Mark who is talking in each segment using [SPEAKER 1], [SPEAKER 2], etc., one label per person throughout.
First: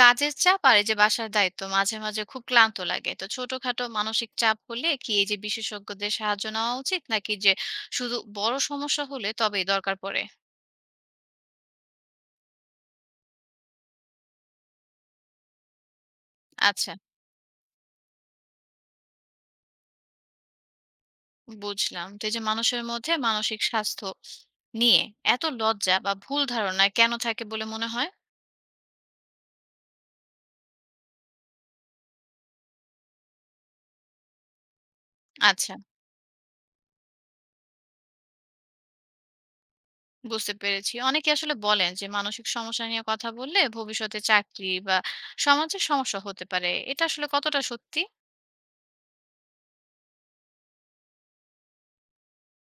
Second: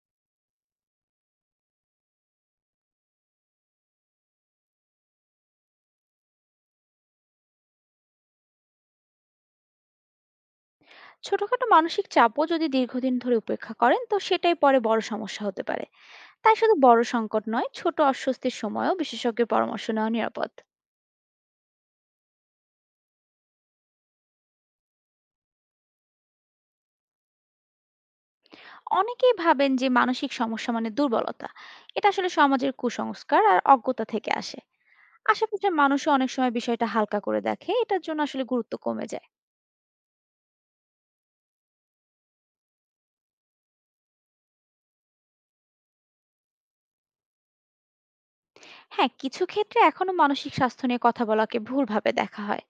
[SPEAKER 1] কাজের চাপ আর এই যে বাসার দায়িত্ব মাঝে মাঝে খুব ক্লান্ত লাগে। তো ছোটখাটো মানসিক চাপ হলে কি এই যে বিশেষজ্ঞদের সাহায্য নেওয়া উচিত, নাকি যে শুধু বড় সমস্যা হলে তবেই দরকার পড়ে?
[SPEAKER 2] ছোটখাটো মানসিক চাপও যদি দীর্ঘদিন ধরে উপেক্ষা করেন তো সেটাই পরে বড় সমস্যা হতে পারে। তাই শুধু
[SPEAKER 1] আচ্ছা,
[SPEAKER 2] বড় সংকট নয়, ছোট অস্বস্তির সময়ও বিশেষজ্ঞের পরামর্শ নেওয়া নিরাপদ।
[SPEAKER 1] বুঝলাম। তো এই যে মানুষের মধ্যে মানসিক স্বাস্থ্য নিয়ে এত লজ্জা বা ভুল ধারণা কেন থাকে বলে মনে হয়?
[SPEAKER 2] অনেকেই ভাবেন যে মানসিক সমস্যা মানে দুর্বলতা। এটা আসলে সমাজের কুসংস্কার আর অজ্ঞতা থেকে আসে। আশেপাশের
[SPEAKER 1] আচ্ছা,
[SPEAKER 2] মানুষও অনেক সময় বিষয়টা হালকা করে দেখে, এটার জন্য আসলে গুরুত্ব কমে যায়।
[SPEAKER 1] বুঝতে পেরেছি। অনেকে আসলে বলেন যে মানসিক সমস্যা নিয়ে কথা বললে ভবিষ্যতে চাকরি বা সমাজের সমস্যা হতে পারে, এটা আসলে কতটা সত্যি?
[SPEAKER 2] হ্যাঁ, কিছু ক্ষেত্রে এখনো মানসিক স্বাস্থ্য নিয়ে কথা বলাকে ভুলভাবে দেখা হয়।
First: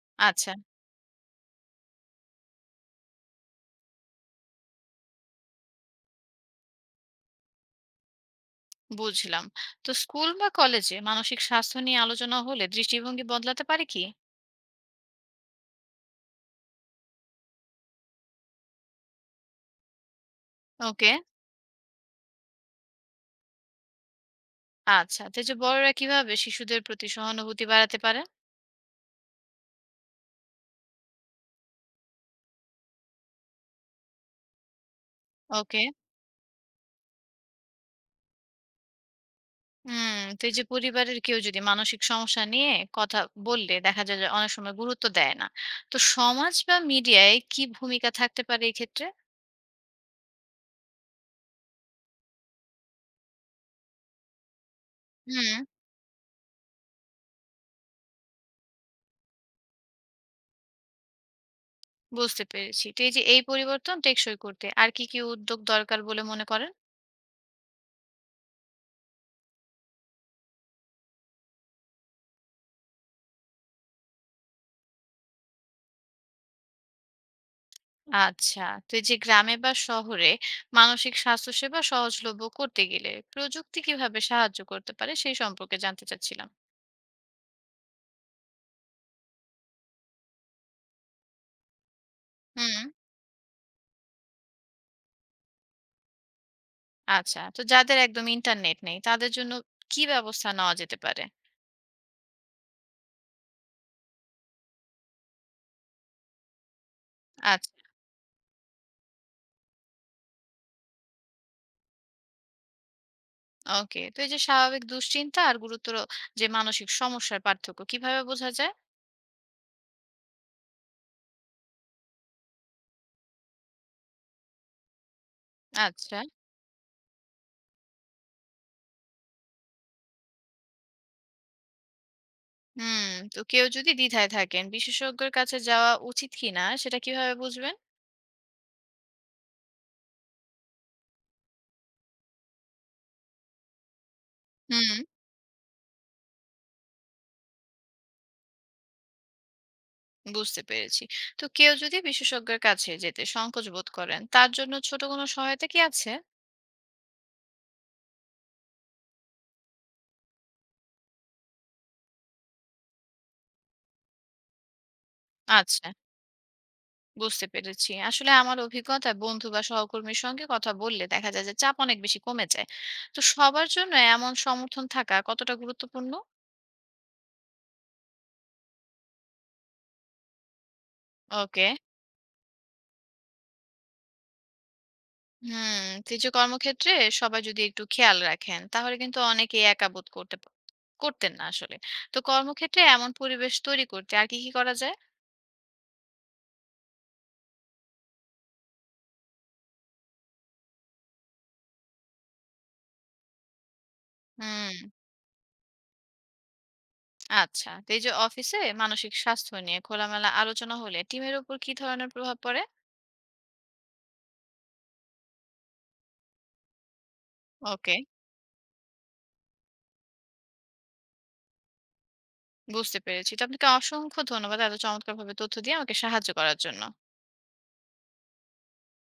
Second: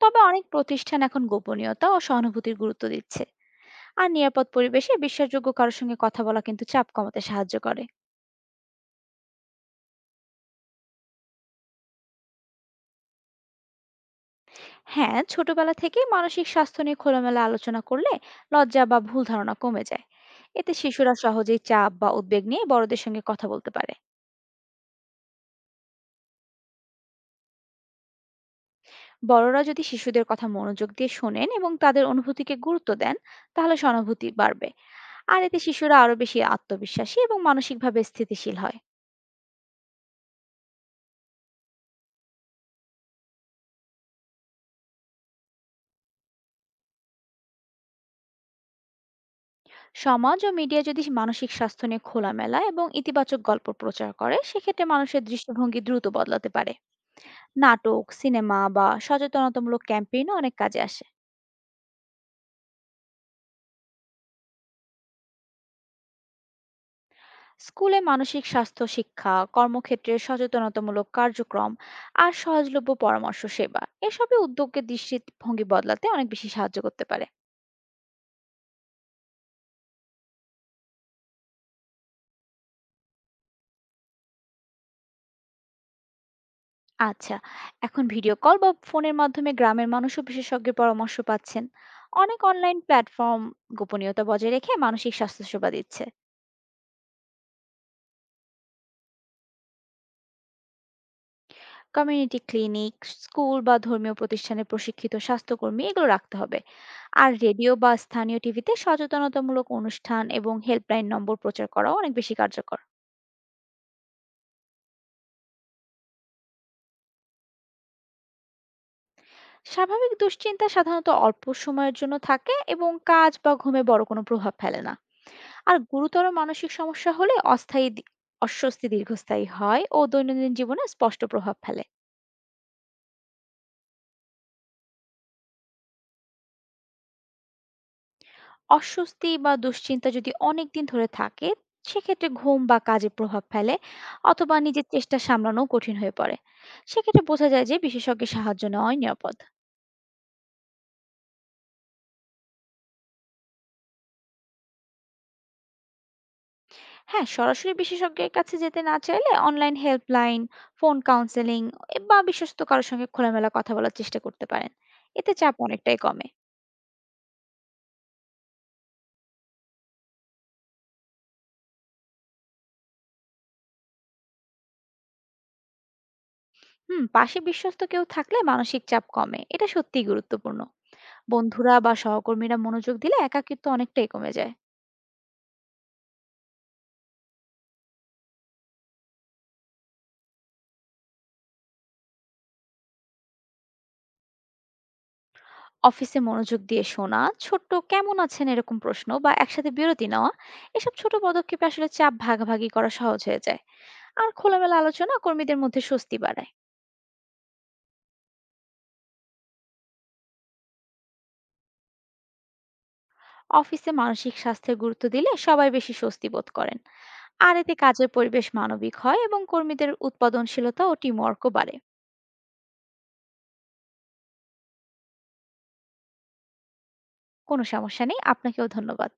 [SPEAKER 2] তবে অনেক
[SPEAKER 1] আচ্ছা,
[SPEAKER 2] প্রতিষ্ঠান এখন গোপনীয়তা ও সহানুভূতির গুরুত্ব দিচ্ছে। আর নিরাপদ পরিবেশে বিশ্বাসযোগ্য কারোর সঙ্গে কথা বলা কিন্তু চাপ কমাতে সাহায্য করে।
[SPEAKER 1] বুঝলাম। তো স্কুল বা কলেজে মানসিক স্বাস্থ্য নিয়ে আলোচনা হলে দৃষ্টিভঙ্গি বদলাতে পারে কি?
[SPEAKER 2] হ্যাঁ, ছোটবেলা থেকে মানসিক স্বাস্থ্য নিয়ে খোলামেলা আলোচনা করলে লজ্জা বা ভুল ধারণা কমে যায়। এতে
[SPEAKER 1] ওকে।
[SPEAKER 2] শিশুরা সহজেই চাপ বা উদ্বেগ নিয়ে বড়দের সঙ্গে কথা বলতে পারে।
[SPEAKER 1] আচ্ছা, তো এই যে বড়রা কিভাবে শিশুদের প্রতি সহানুভূতি বাড়াতে পারে?
[SPEAKER 2] বড়রা যদি শিশুদের কথা মনোযোগ দিয়ে শোনেন এবং তাদের অনুভূতিকে গুরুত্ব দেন, তাহলে সহানুভূতি বাড়বে। আর এতে
[SPEAKER 1] ওকে।
[SPEAKER 2] শিশুরা আরো বেশি আত্মবিশ্বাসী এবং মানসিকভাবে স্থিতিশীল হয়।
[SPEAKER 1] হুম, তো এই যে পরিবারের কেউ যদি মানসিক সমস্যা নিয়ে কথা বললে দেখা যায় যে অনেক সময় গুরুত্ব দেয় না, তো সমাজ বা মিডিয়ায় কি ভূমিকা থাকতে পারে এই ক্ষেত্রে?
[SPEAKER 2] সমাজ ও মিডিয়া যদি মানসিক স্বাস্থ্য নিয়ে খোলামেলা এবং ইতিবাচক গল্প প্রচার করে, সেক্ষেত্রে মানুষের
[SPEAKER 1] হুম।
[SPEAKER 2] দৃষ্টিভঙ্গি দ্রুত বদলাতে পারে। নাটক, সিনেমা বা সচেতনতামূলক ক্যাম্পেইনও অনেক কাজে আসে।
[SPEAKER 1] বুঝতে পেরেছি। তো এই যে এই পরিবর্তন টেকসই করতে আর কি কি উদ্যোগ দরকার বলে মনে করেন?
[SPEAKER 2] স্কুলে মানসিক স্বাস্থ্য শিক্ষা, কর্মক্ষেত্রে সচেতনতামূলক কার্যক্রম আর সহজলভ্য পরামর্শ সেবা, এসবে উদ্যোগকে দৃষ্টিভঙ্গি বদলাতে অনেক বেশি সাহায্য করতে পারে।
[SPEAKER 1] আচ্ছা, তো এই যে গ্রামে বা শহরে মানসিক স্বাস্থ্য সেবা সহজলভ্য করতে গেলে প্রযুক্তি কিভাবে সাহায্য করতে পারে সেই সম্পর্কে জানতে চাচ্ছিলাম।
[SPEAKER 2] আচ্ছা, এখন ভিডিও কল বা ফোনের মাধ্যমে গ্রামের মানুষও বিশেষজ্ঞের পরামর্শ পাচ্ছেন। অনেক
[SPEAKER 1] হুম।
[SPEAKER 2] অনলাইন প্ল্যাটফর্ম গোপনীয়তা বজায় রেখে মানসিক স্বাস্থ্য সেবা দিচ্ছে।
[SPEAKER 1] আচ্ছা, তো যাদের একদম ইন্টারনেট নেই, তাদের জন্য কি ব্যবস্থা নেওয়া যেতে পারে?
[SPEAKER 2] কমিউনিটি ক্লিনিক, স্কুল বা ধর্মীয় প্রতিষ্ঠানে প্রশিক্ষিত স্বাস্থ্যকর্মী এগুলো রাখতে হবে। আর রেডিও
[SPEAKER 1] আচ্ছা।
[SPEAKER 2] বা স্থানীয় টিভিতে সচেতনতামূলক অনুষ্ঠান এবং হেল্পলাইন নম্বর প্রচার করাও অনেক বেশি কার্যকর।
[SPEAKER 1] ওকে, তো এই যে স্বাভাবিক দুশ্চিন্তা আর গুরুতর যে মানসিক সমস্যার পার্থক্য কিভাবে বোঝা যায়?
[SPEAKER 2] স্বাভাবিক দুশ্চিন্তা সাধারণত অল্প সময়ের জন্য থাকে এবং কাজ বা ঘুমে বড় কোনো প্রভাব ফেলে না। আর
[SPEAKER 1] আচ্ছা।
[SPEAKER 2] গুরুতর মানসিক সমস্যা হলে অস্থায়ী অস্বস্তি দীর্ঘস্থায়ী হয় ও দৈনন্দিন জীবনে স্পষ্ট প্রভাব ফেলে।
[SPEAKER 1] হুম, তো কেউ যদি দ্বিধায় থাকেন বিশেষজ্ঞের কাছে যাওয়া উচিত কিনা, সেটা কিভাবে বুঝবেন?
[SPEAKER 2] অস্বস্তি বা দুশ্চিন্তা যদি অনেকদিন ধরে থাকে, সেক্ষেত্রে ঘুম বা কাজে প্রভাব ফেলে, অথবা নিজের
[SPEAKER 1] হুম।
[SPEAKER 2] চেষ্টা সামলানো কঠিন হয়ে পড়ে, সেক্ষেত্রে বোঝা যায় যে বিশেষজ্ঞের সাহায্য নেওয়াই নিরাপদ।
[SPEAKER 1] বুঝতে পেরেছি। তো কেউ যদি বিশেষজ্ঞের কাছে যেতে সংকোচ বোধ করেন, তার জন্য ছোট কোনো সহায়তা কি আছে?
[SPEAKER 2] হ্যাঁ, সরাসরি বিশেষজ্ঞের কাছে যেতে না চাইলে অনলাইন হেল্পলাইন, ফোন কাউন্সেলিং বা বিশ্বস্ত কারোর সঙ্গে খোলামেলা কথা বলার চেষ্টা করতে পারেন। এতে চাপ
[SPEAKER 1] আচ্ছা,
[SPEAKER 2] অনেকটাই কমে।
[SPEAKER 1] বুঝতে পেরেছি। আসলে আমার অভিজ্ঞতায় বন্ধু বা সহকর্মীর সঙ্গে কথা বললে দেখা যায় যে চাপ অনেক বেশি কমে যায়। তো সবার জন্য এমন সমর্থন থাকা কতটা গুরুত্বপূর্ণ?
[SPEAKER 2] হুম, পাশে বিশ্বস্ত কেউ থাকলে মানসিক চাপ কমে, এটা সত্যিই গুরুত্বপূর্ণ।
[SPEAKER 1] ওকে।
[SPEAKER 2] বন্ধুরা বা সহকর্মীরা মনোযোগ দিলে একাকিত্ব অনেকটাই কমে যায়।
[SPEAKER 1] হুম, তো এই যে কর্মক্ষেত্রে সবাই যদি একটু খেয়াল রাখেন, তাহলে কিন্তু অনেকেই একা বোধ করতে করতেন না আসলে। তো কর্মক্ষেত্রে এমন পরিবেশ তৈরি করতে আর কি কি করা যায়?
[SPEAKER 2] অফিসে মনোযোগ দিয়ে শোনা, ছোট্ট কেমন আছেন এরকম প্রশ্ন বা একসাথে বিরতি নেওয়া, এসব ছোট পদক্ষেপে আসলে চাপ ভাগাভাগি করা সহজ হয়ে যায়। আর খোলামেলা
[SPEAKER 1] হুম।
[SPEAKER 2] আলোচনা কর্মীদের মধ্যে স্বস্তি বাড়ায়।
[SPEAKER 1] আচ্ছা, তো এই যে অফিসে মানসিক স্বাস্থ্য নিয়ে খোলামেলা আলোচনা হলে টিমের উপর কি ধরনের প্রভাব পড়ে?
[SPEAKER 2] অফিসে মানসিক স্বাস্থ্যের গুরুত্ব দিলে সবাই বেশি স্বস্তি বোধ করেন। আর এতে
[SPEAKER 1] ওকে,
[SPEAKER 2] কাজের পরিবেশ মানবিক হয় এবং কর্মীদের উৎপাদনশীলতা ও টিমওয়ার্কও বাড়ে।
[SPEAKER 1] বুঝতে পেরেছি। তো আপনাকে অসংখ্য ধন্যবাদ এত চমৎকার ভাবে তথ্য দিয়ে আমাকে সাহায্য করার জন্য।
[SPEAKER 2] কোনো সমস্যা নেই, আপনাকেও ধন্যবাদ।